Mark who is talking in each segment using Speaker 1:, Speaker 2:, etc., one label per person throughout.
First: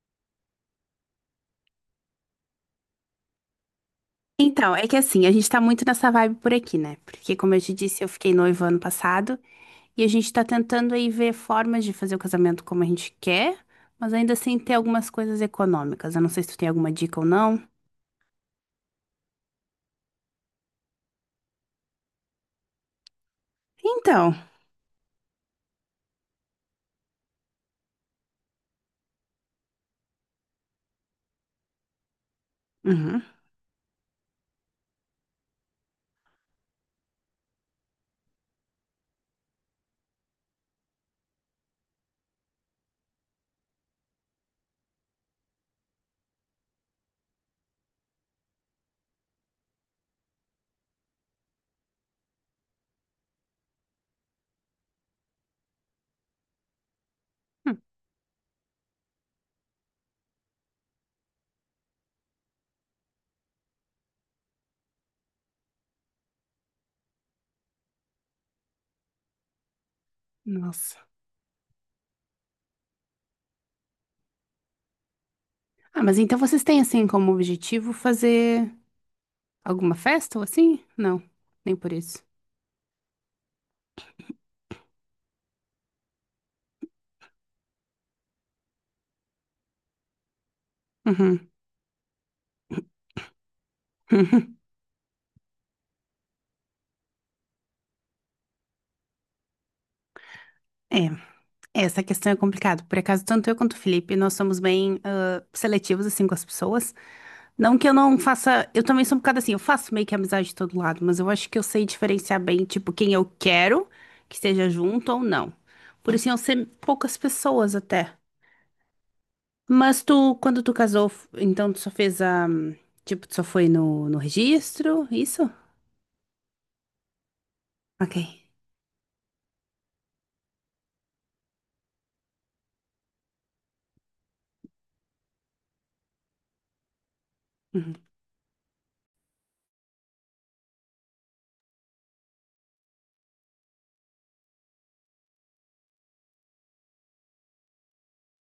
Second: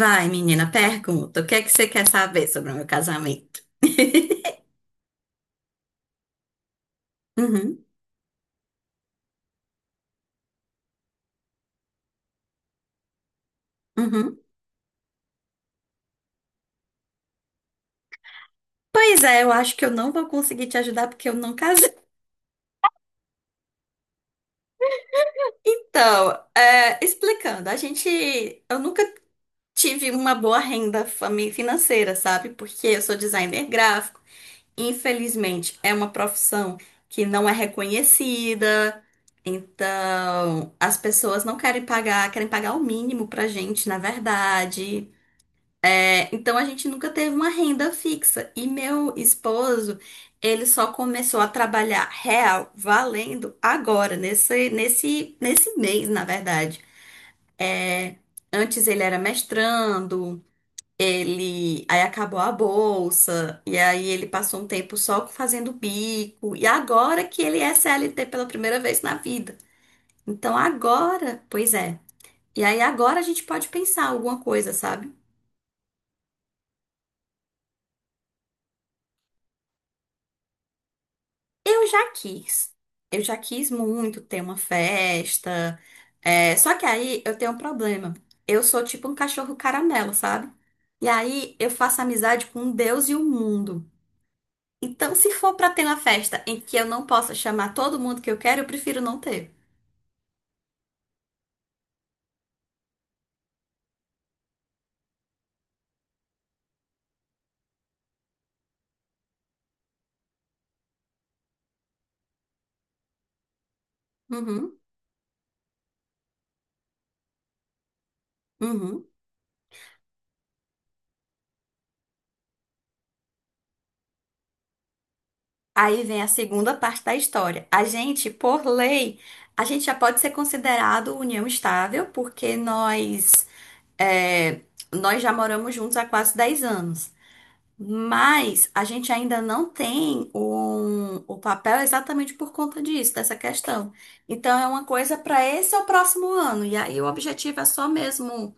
Speaker 1: Vai, menina, pergunta. O que é que você quer saber sobre o meu casamento?
Speaker 2: Então, é que assim, a gente tá muito nessa vibe por aqui, né? Porque, como eu te
Speaker 1: Uhum,
Speaker 2: disse, eu fiquei noiva ano passado e a gente tá tentando aí ver formas de fazer o casamento como a gente quer, mas ainda
Speaker 1: uhum.
Speaker 2: assim ter algumas coisas econômicas. Eu não sei se tu tem alguma dica ou não.
Speaker 1: Pois é, eu acho que eu não vou conseguir te ajudar porque eu não casei.
Speaker 2: Então,
Speaker 1: Então, explicando, a gente, eu nunca tive uma boa renda fami- financeira, sabe? Porque eu sou
Speaker 2: uhum.
Speaker 1: designer gráfico. Infelizmente, é uma profissão que não é reconhecida. Então, as pessoas não querem pagar, querem pagar o mínimo pra gente, na verdade. É, então a gente nunca teve uma renda fixa. E meu esposo, ele só começou a trabalhar real, valendo agora, nesse mês, na verdade.
Speaker 2: Hum.
Speaker 1: É, antes ele era mestrando, ele aí acabou a bolsa, e aí ele passou um tempo só fazendo bico, e agora que ele é CLT pela primeira vez na vida. Então
Speaker 2: Nossa.
Speaker 1: agora, pois é. E aí agora a gente pode pensar alguma coisa, sabe?
Speaker 2: Ah, mas então vocês têm assim como objetivo fazer alguma festa ou assim? Não, nem
Speaker 1: Eu
Speaker 2: por
Speaker 1: já
Speaker 2: isso.
Speaker 1: quis. Eu já quis muito ter uma festa. É, só que aí eu tenho um problema. Eu sou tipo um cachorro caramelo, sabe? E
Speaker 2: Uhum.
Speaker 1: aí eu faço amizade com um Deus e o mundo. Então, se for pra ter uma festa em que eu não possa chamar todo mundo que eu quero, eu prefiro não ter.
Speaker 2: É, essa questão é complicada. Por acaso, tanto eu quanto o Felipe, nós somos bem seletivos assim com as pessoas. Não que eu não faça. Eu também sou um bocado assim, eu faço meio que amizade de todo lado, mas eu acho que eu sei diferenciar bem, tipo, quem eu quero que esteja
Speaker 1: Uhum,
Speaker 2: junto ou não. Por isso iam ser poucas pessoas até.
Speaker 1: uhum.
Speaker 2: Mas tu, quando tu casou, então tu só fez a. Tipo, tu só foi no registro, isso?
Speaker 1: Aí vem a segunda parte da história. A
Speaker 2: Ok.
Speaker 1: gente, por lei, a gente já pode ser considerado união estável, porque é, nós já moramos juntos há quase 10 anos.
Speaker 2: Uhum.
Speaker 1: Mas a gente ainda não tem um- o papel exatamente por conta disso, dessa questão. Então é uma coisa para esse ou próximo ano. E aí o objetivo é só mesmo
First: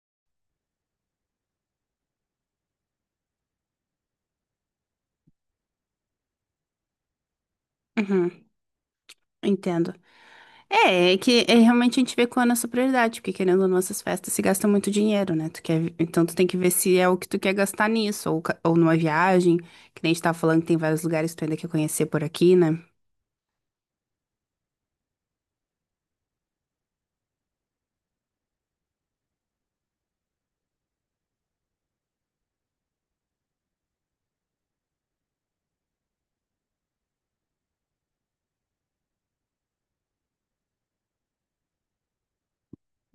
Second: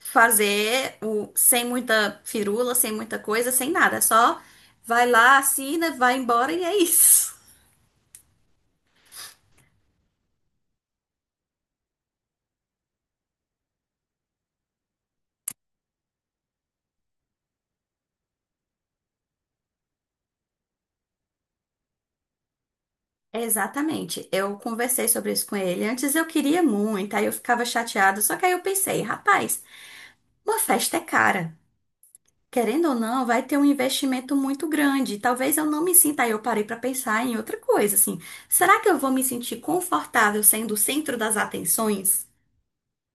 Speaker 1: fazer o, sem muita firula, sem muita coisa, sem nada. É só vai lá, assina, vai embora e é isso.
Speaker 2: Uhum, entendo. É, é que é, realmente a gente vê qual é a nossa prioridade, porque querendo ou não, essas festas se gasta muito dinheiro, né? Tu quer, então tu tem que ver se é o que tu quer gastar nisso, ou numa viagem, que nem a gente tava falando que tem vários lugares que tu ainda quer conhecer por aqui, né?
Speaker 1: Exatamente. Eu conversei sobre isso com ele. Antes eu queria muito, aí eu ficava chateada. Só que aí eu pensei, rapaz, uma festa é cara. Querendo ou não, vai ter um investimento muito grande. Talvez eu não me sinta. Aí eu parei pra pensar em outra coisa, assim. Será que eu vou me sentir confortável sendo o centro das atenções?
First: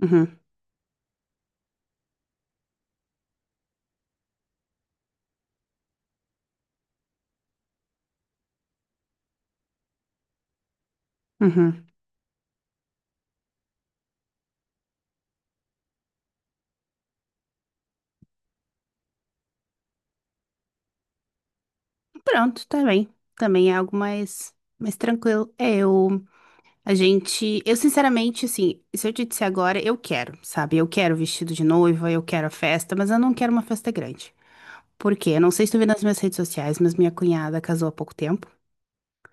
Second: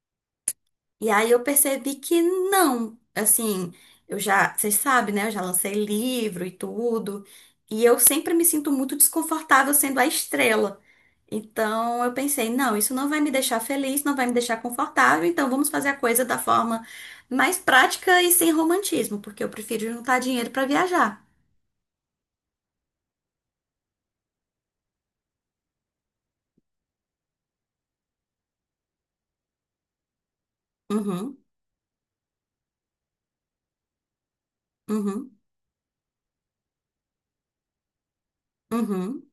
Speaker 2: Uhum,
Speaker 1: E aí eu percebi que não, assim, eu já, vocês sabem, né? Eu já lancei livro e tudo, e eu sempre me sinto muito desconfortável sendo a estrela.
Speaker 2: uhum.
Speaker 1: Então eu pensei, não, isso não vai me deixar feliz, não vai me deixar confortável, então vamos fazer a coisa da forma mais prática e sem romantismo, porque eu prefiro juntar dinheiro para viajar.
Speaker 2: Pronto, tá bem. Também é algo mais tranquilo. É, eu sinceramente, assim, se eu te disser agora, eu quero, sabe? Eu quero o
Speaker 1: Uhum,
Speaker 2: vestido de noiva, eu quero a festa, mas eu não quero uma festa grande. Por
Speaker 1: uhum,
Speaker 2: quê? Eu não sei se tu viu nas minhas redes sociais, mas minha cunhada casou há pouco tempo.
Speaker 1: uhum,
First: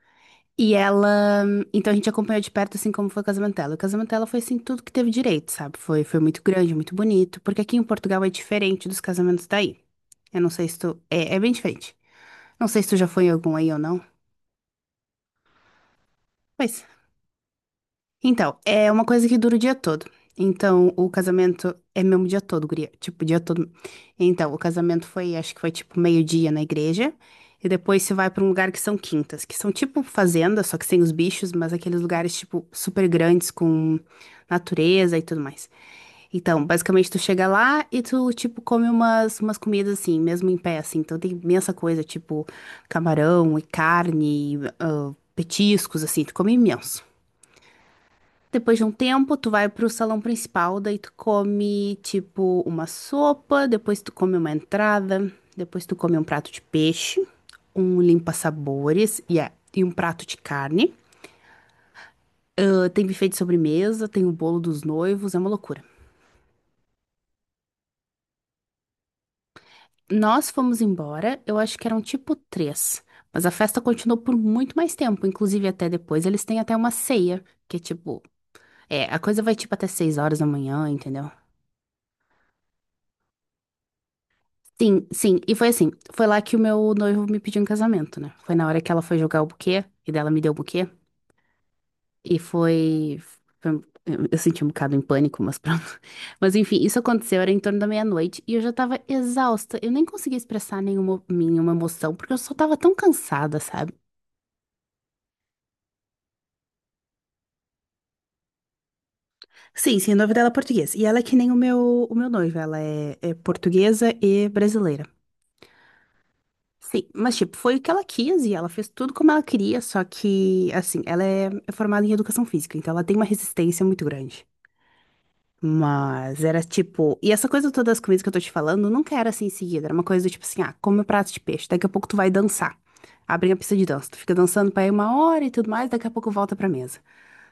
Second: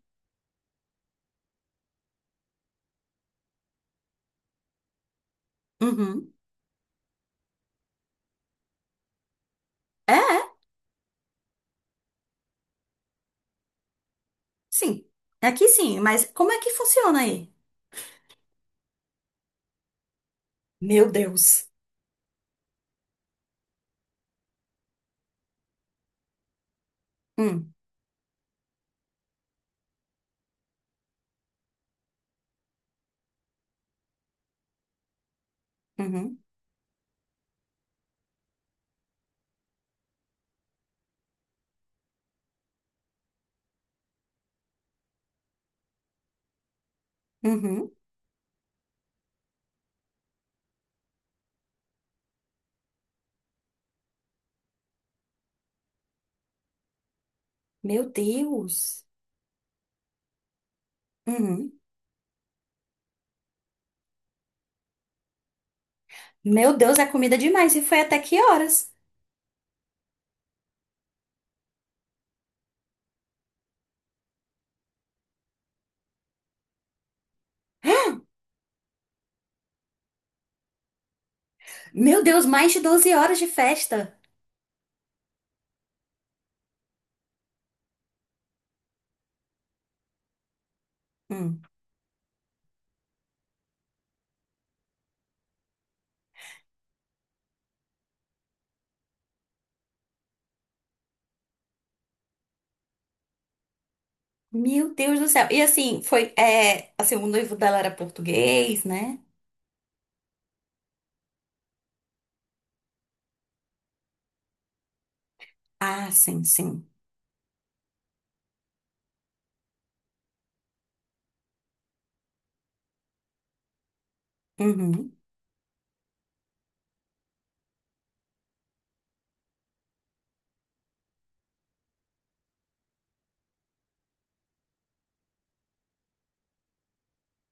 Speaker 2: E ela, então a gente acompanhou de perto, assim, como foi o casamento dela. O casamento dela foi, assim, tudo que teve direito, sabe? Foi
Speaker 1: uhum.
Speaker 2: muito grande, muito bonito, porque aqui em Portugal é diferente dos casamentos daí.
Speaker 1: É,
Speaker 2: Eu
Speaker 1: é,
Speaker 2: não sei se tu, é bem diferente. Não sei se tu já foi em algum aí ou não.
Speaker 1: sim. Aqui sim, mas como é que
Speaker 2: Pois.
Speaker 1: funciona aí?
Speaker 2: Então, é uma coisa que dura o dia todo. Então, o
Speaker 1: Meu Deus.
Speaker 2: casamento é mesmo o dia todo, guria. Tipo, o dia todo. Então, o casamento foi, acho que foi tipo meio-dia na igreja. E
Speaker 1: Hum,
Speaker 2: depois você vai pra um lugar que são quintas, que são tipo fazendas, só que sem os bichos, mas aqueles lugares, tipo, super grandes com natureza e tudo mais.
Speaker 1: uhum,
Speaker 2: Então, basicamente, tu chega lá e tu, tipo, come umas comidas assim, mesmo em pé, assim. Então, tem imensa coisa, tipo, camarão e carne, petiscos, assim, tu come imenso.
Speaker 1: uhum.
Speaker 2: Depois de um tempo, tu vai pro salão principal, daí tu come, tipo, uma sopa, depois tu come uma entrada, depois tu come um prato de peixe, um
Speaker 1: Meu Deus.
Speaker 2: limpa-sabores e um prato de carne.
Speaker 1: Uhum.
Speaker 2: Ah, tem buffet de sobremesa, tem o bolo dos noivos, é uma loucura.
Speaker 1: Meu Deus, é comida demais. E foi até que horas?
Speaker 2: Nós fomos embora, eu acho que eram tipo três, mas a festa continuou por muito mais tempo, inclusive até depois. Eles têm até uma ceia, que é tipo, a coisa vai tipo até 6 horas da manhã, entendeu?
Speaker 1: Meu Deus, mais de 12 horas de festa.
Speaker 2: Sim, sim. E foi assim, foi lá que o meu noivo me pediu em casamento, né? Foi na hora que ela foi jogar o buquê, e dela me deu o buquê,
Speaker 1: Hum.
Speaker 2: e foi... foi- Eu eu senti um bocado em pânico, mas pronto. Mas enfim, isso aconteceu, era em torno da meia-noite, e eu já tava exausta. Eu nem conseguia expressar nenhuma emoção, porque eu só tava tão cansada, sabe?
Speaker 1: Meu Deus do céu. E assim, foi. É, assim, o noivo dela era português, né?
Speaker 2: Sim, sim, o nome dela é português. E ela é que nem o meu noivo, ela é portuguesa e brasileira.
Speaker 1: Ah, sim, sim.
Speaker 2: Sim, mas tipo, foi o que ela quis e ela fez tudo como ela queria, só que, assim, ela é formada em educação física, então ela tem uma resistência muito grande.
Speaker 1: Uhum.
Speaker 2: Mas era tipo. E essa coisa toda das comidas que eu tô te falando nunca era assim em seguida. Era uma coisa do tipo assim: ah, come o prato de peixe, daqui a pouco tu vai dançar. Abre a pista de dança, tu fica dançando pra aí uma hora e tudo mais, daqui a pouco volta pra mesa.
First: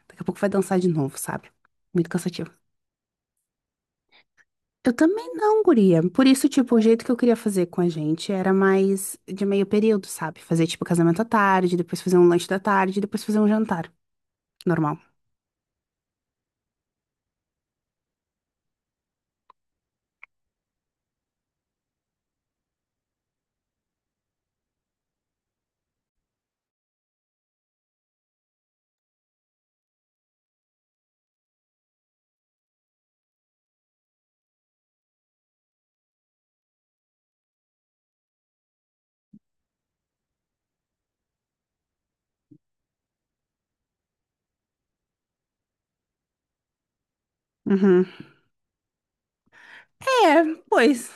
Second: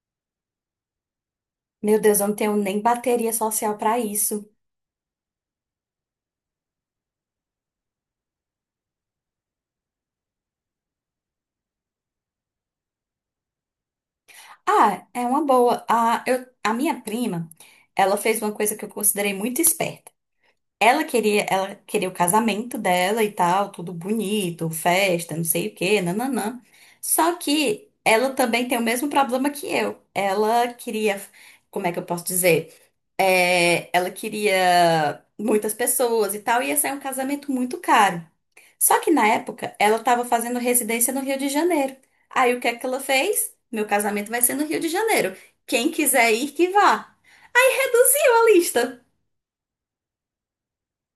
Speaker 2: Daqui a pouco vai dançar de novo, sabe?
Speaker 1: Meu
Speaker 2: Muito
Speaker 1: Deus, eu não
Speaker 2: cansativo.
Speaker 1: tenho nem bateria social pra isso.
Speaker 2: Eu também não, guria. Por isso, tipo, o jeito que eu queria fazer com a gente era mais de meio período, sabe? Fazer, tipo, casamento à tarde, depois fazer um lanche da tarde, depois fazer um jantar. Normal.
Speaker 1: Ah, é uma boa. Ah, eu, a minha prima, ela fez uma coisa que eu considerei muito esperta. Ela queria o casamento dela e tal, tudo bonito, festa, não sei o quê, nananã. Só que ela também tem o mesmo problema que eu. Ela queria, como é que eu posso dizer? É, ela queria muitas pessoas e tal, e ia sair um casamento muito caro. Só que na época ela estava fazendo residência no Rio de Janeiro. Aí o que é que ela fez? Meu casamento vai ser no Rio de Janeiro. Quem quiser ir, que vá.
Speaker 2: Uhum.
Speaker 1: Reduziu a lista.
Speaker 2: É, pois.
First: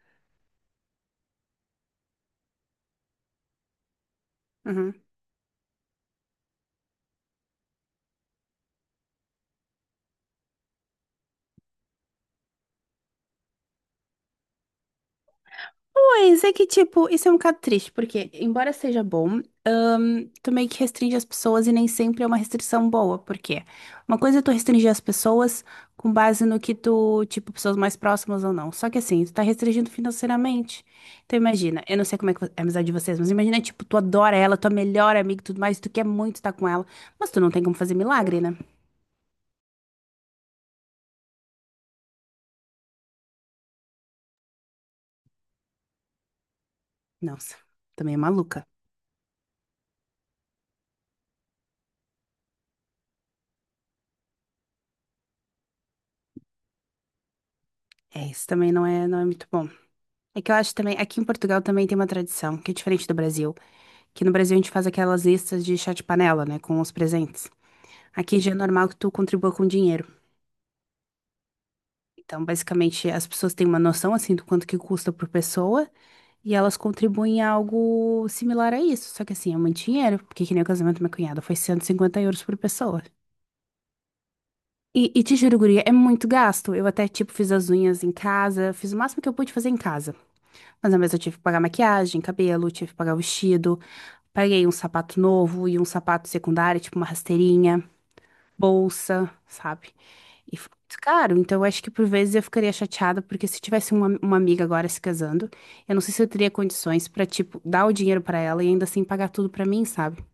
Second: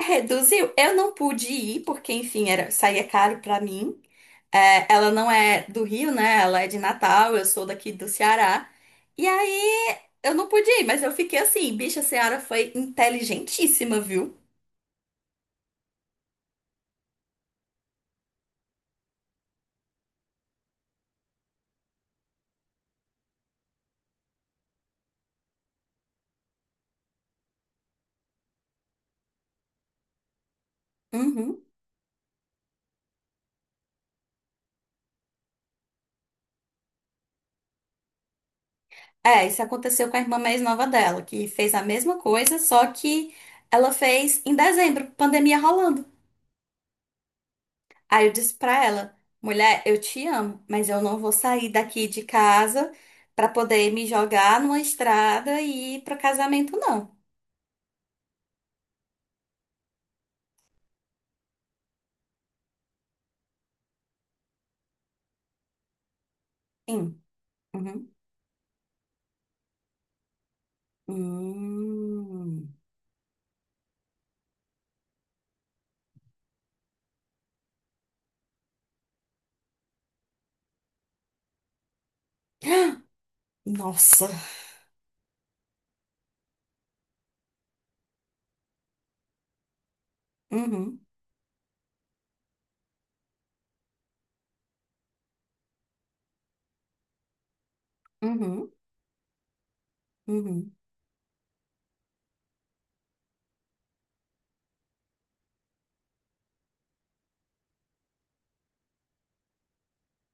Speaker 1: Reduziu. Eu não pude ir, porque, enfim, era, saía caro pra mim. É,
Speaker 2: Uhum.
Speaker 1: ela não é do Rio, né? Ela é de Natal, eu sou daqui do Ceará. E aí, eu não pude ir, mas eu fiquei assim, bicha, a Ceara foi inteligentíssima, viu?
Speaker 2: Pois é que, tipo, isso é um bocado triste, porque, embora seja bom. Tu meio que restringe as pessoas e nem sempre é uma restrição boa, porque uma coisa é tu restringir as pessoas com base no que tu, tipo, pessoas mais próximas ou não. Só que assim, tu tá restringindo financeiramente. Então
Speaker 1: Uhum.
Speaker 2: imagina, eu não sei como é que é a amizade de vocês, mas imagina, tipo, tu adora ela, tua melhor amiga e tudo mais, tu quer muito estar com ela, mas tu não tem como fazer milagre, né?
Speaker 1: É, isso aconteceu com a irmã mais nova dela, que fez a mesma coisa, só que ela fez em dezembro, pandemia rolando.
Speaker 2: Nossa, também é
Speaker 1: Aí eu disse
Speaker 2: maluca.
Speaker 1: pra ela, mulher, eu te amo, mas eu não vou sair daqui de casa pra poder me jogar numa estrada e ir pro casamento, não.
Speaker 2: É, isso também não é muito bom. É que eu acho também, aqui em Portugal também tem uma tradição, que é diferente do Brasil, que no Brasil a gente faz aquelas listas de chá de panela, né, com os
Speaker 1: Hum,
Speaker 2: presentes.
Speaker 1: uhum,
Speaker 2: Aqui já é normal que tu contribua com dinheiro. Então,
Speaker 1: hum.
Speaker 2: basicamente, as pessoas têm uma noção assim do quanto que custa por pessoa e elas contribuem a algo similar a isso. Só que assim, é muito dinheiro, porque que nem o casamento da minha cunhada foi 150 euros por pessoa.
Speaker 1: Nossa.
Speaker 2: E te juro, guria, é muito gasto. Eu até, tipo, fiz as unhas em casa, fiz o máximo que eu pude fazer em casa. Mas, na
Speaker 1: Uhum,
Speaker 2: mesma, eu tive que pagar maquiagem, cabelo, tive que pagar vestido, paguei um sapato novo e um sapato secundário, tipo uma rasteirinha.
Speaker 1: uhum,
Speaker 2: Bolsa, sabe? E
Speaker 1: uhum.
Speaker 2: foi muito caro. Então, eu acho que por vezes eu ficaria chateada, porque se tivesse uma amiga agora se casando, eu não sei se eu teria condições pra, tipo, dar o dinheiro pra ela e ainda assim pagar tudo pra mim, sabe?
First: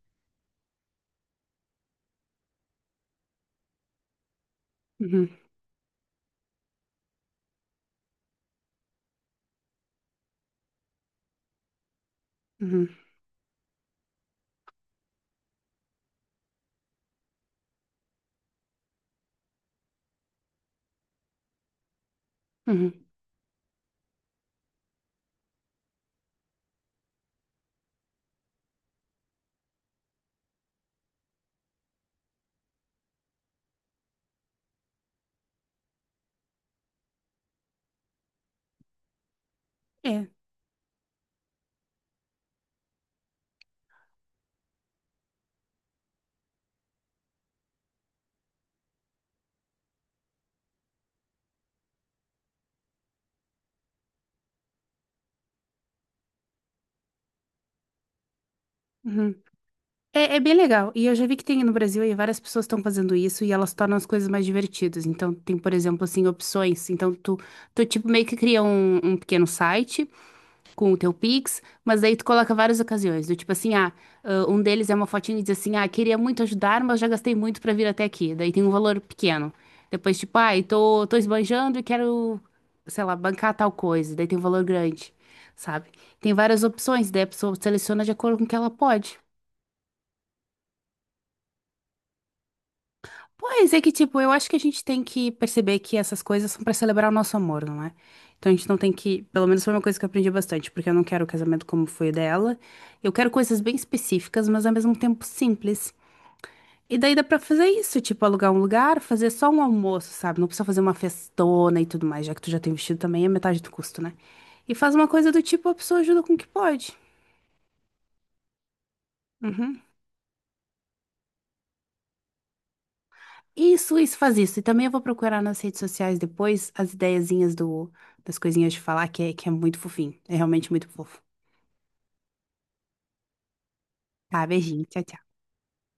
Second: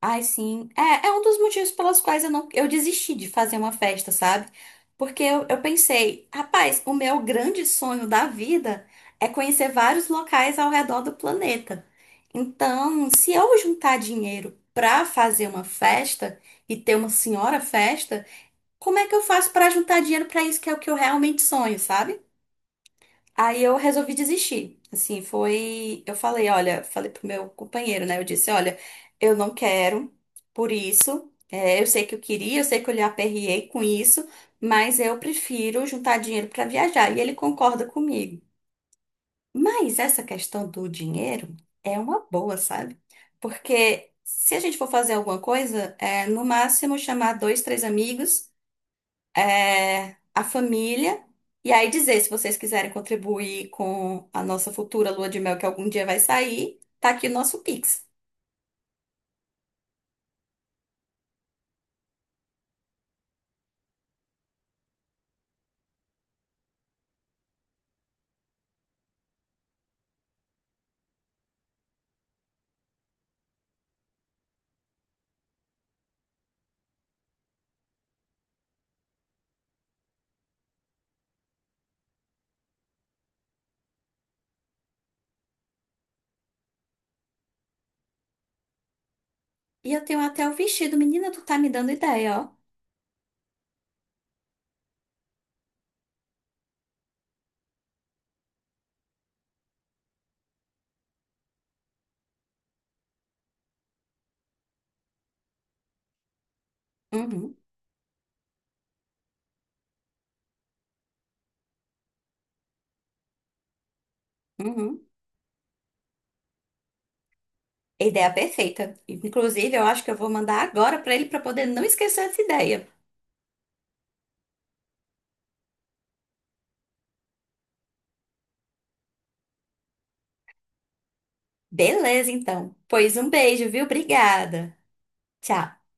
Speaker 1: Ai, sim. É, é um dos motivos pelos quais eu não, eu desisti de fazer uma festa, sabe? Porque
Speaker 2: Uhum,
Speaker 1: eu pensei, rapaz, o meu grande sonho da vida é conhecer vários locais ao redor do planeta.
Speaker 2: uhum,
Speaker 1: Então, se eu juntar dinheiro pra fazer uma festa e ter uma senhora festa, como é que eu faço pra juntar dinheiro pra isso que é o que eu realmente sonho, sabe?
Speaker 2: uhum.
Speaker 1: Aí eu resolvi desistir. Assim, foi. Eu falei, olha, falei pro meu companheiro, né? Eu disse, olha, eu não quero, por isso. É, eu sei que eu queria, eu sei que eu lhe aperriei com isso, mas eu prefiro juntar dinheiro para viajar. E ele concorda comigo. Mas essa
Speaker 2: É,
Speaker 1: questão do dinheiro é uma boa, sabe? Porque se a gente for fazer alguma coisa, é no máximo chamar dois, três amigos é, a família, e aí dizer se vocês quiserem contribuir com a nossa futura lua de mel que algum dia vai sair, tá aqui o nosso Pix.
Speaker 2: uhum. É, é bem legal. E eu já vi que tem no Brasil aí várias pessoas estão fazendo isso e elas tornam as coisas mais divertidas. Então, tem, por exemplo, assim, opções. Então, tu, tipo, meio que cria um pequeno site com o teu Pix, mas daí tu coloca várias ocasiões, do tipo assim, um deles é uma fotinha e diz assim, ah, queria muito ajudar, mas já gastei muito pra vir até aqui. Daí tem um valor pequeno. Depois, tipo, tô esbanjando e quero, sei lá, bancar tal coisa. Daí tem um valor grande, sabe? Tem várias opções, daí a pessoa seleciona de acordo com o que ela pode.
Speaker 1: E eu tenho até o vestido, menina, tu tá me dando ideia, ó.
Speaker 2: Pois é que, tipo, eu acho que a gente tem que perceber que essas coisas são pra celebrar o nosso amor, não é? Então a gente não tem que. Pelo menos foi uma coisa que eu aprendi bastante, porque eu não quero o casamento como foi o dela. Eu quero coisas bem específicas, mas ao mesmo tempo simples. E daí dá pra
Speaker 1: Uhum,
Speaker 2: fazer isso, tipo, alugar um lugar, fazer só um almoço, sabe? Não precisa fazer uma festona e tudo mais, já que tu já tem vestido também, é metade do custo, né? E faz
Speaker 1: uhum.
Speaker 2: uma coisa do tipo, a pessoa ajuda com o que pode.
Speaker 1: Ideia perfeita. Inclusive,
Speaker 2: Uhum.
Speaker 1: eu acho que eu vou mandar agora pra ele pra poder não esquecer essa ideia.
Speaker 2: Isso, faz isso. E também eu vou procurar nas redes sociais depois as ideiazinhas das coisinhas de falar, que é muito fofinho. É realmente muito fofo.
Speaker 1: Beleza, então. Pois um beijo, viu?
Speaker 2: Tá,
Speaker 1: Obrigada.
Speaker 2: beijinho. Tchau, tchau.
Speaker 1: Tchau.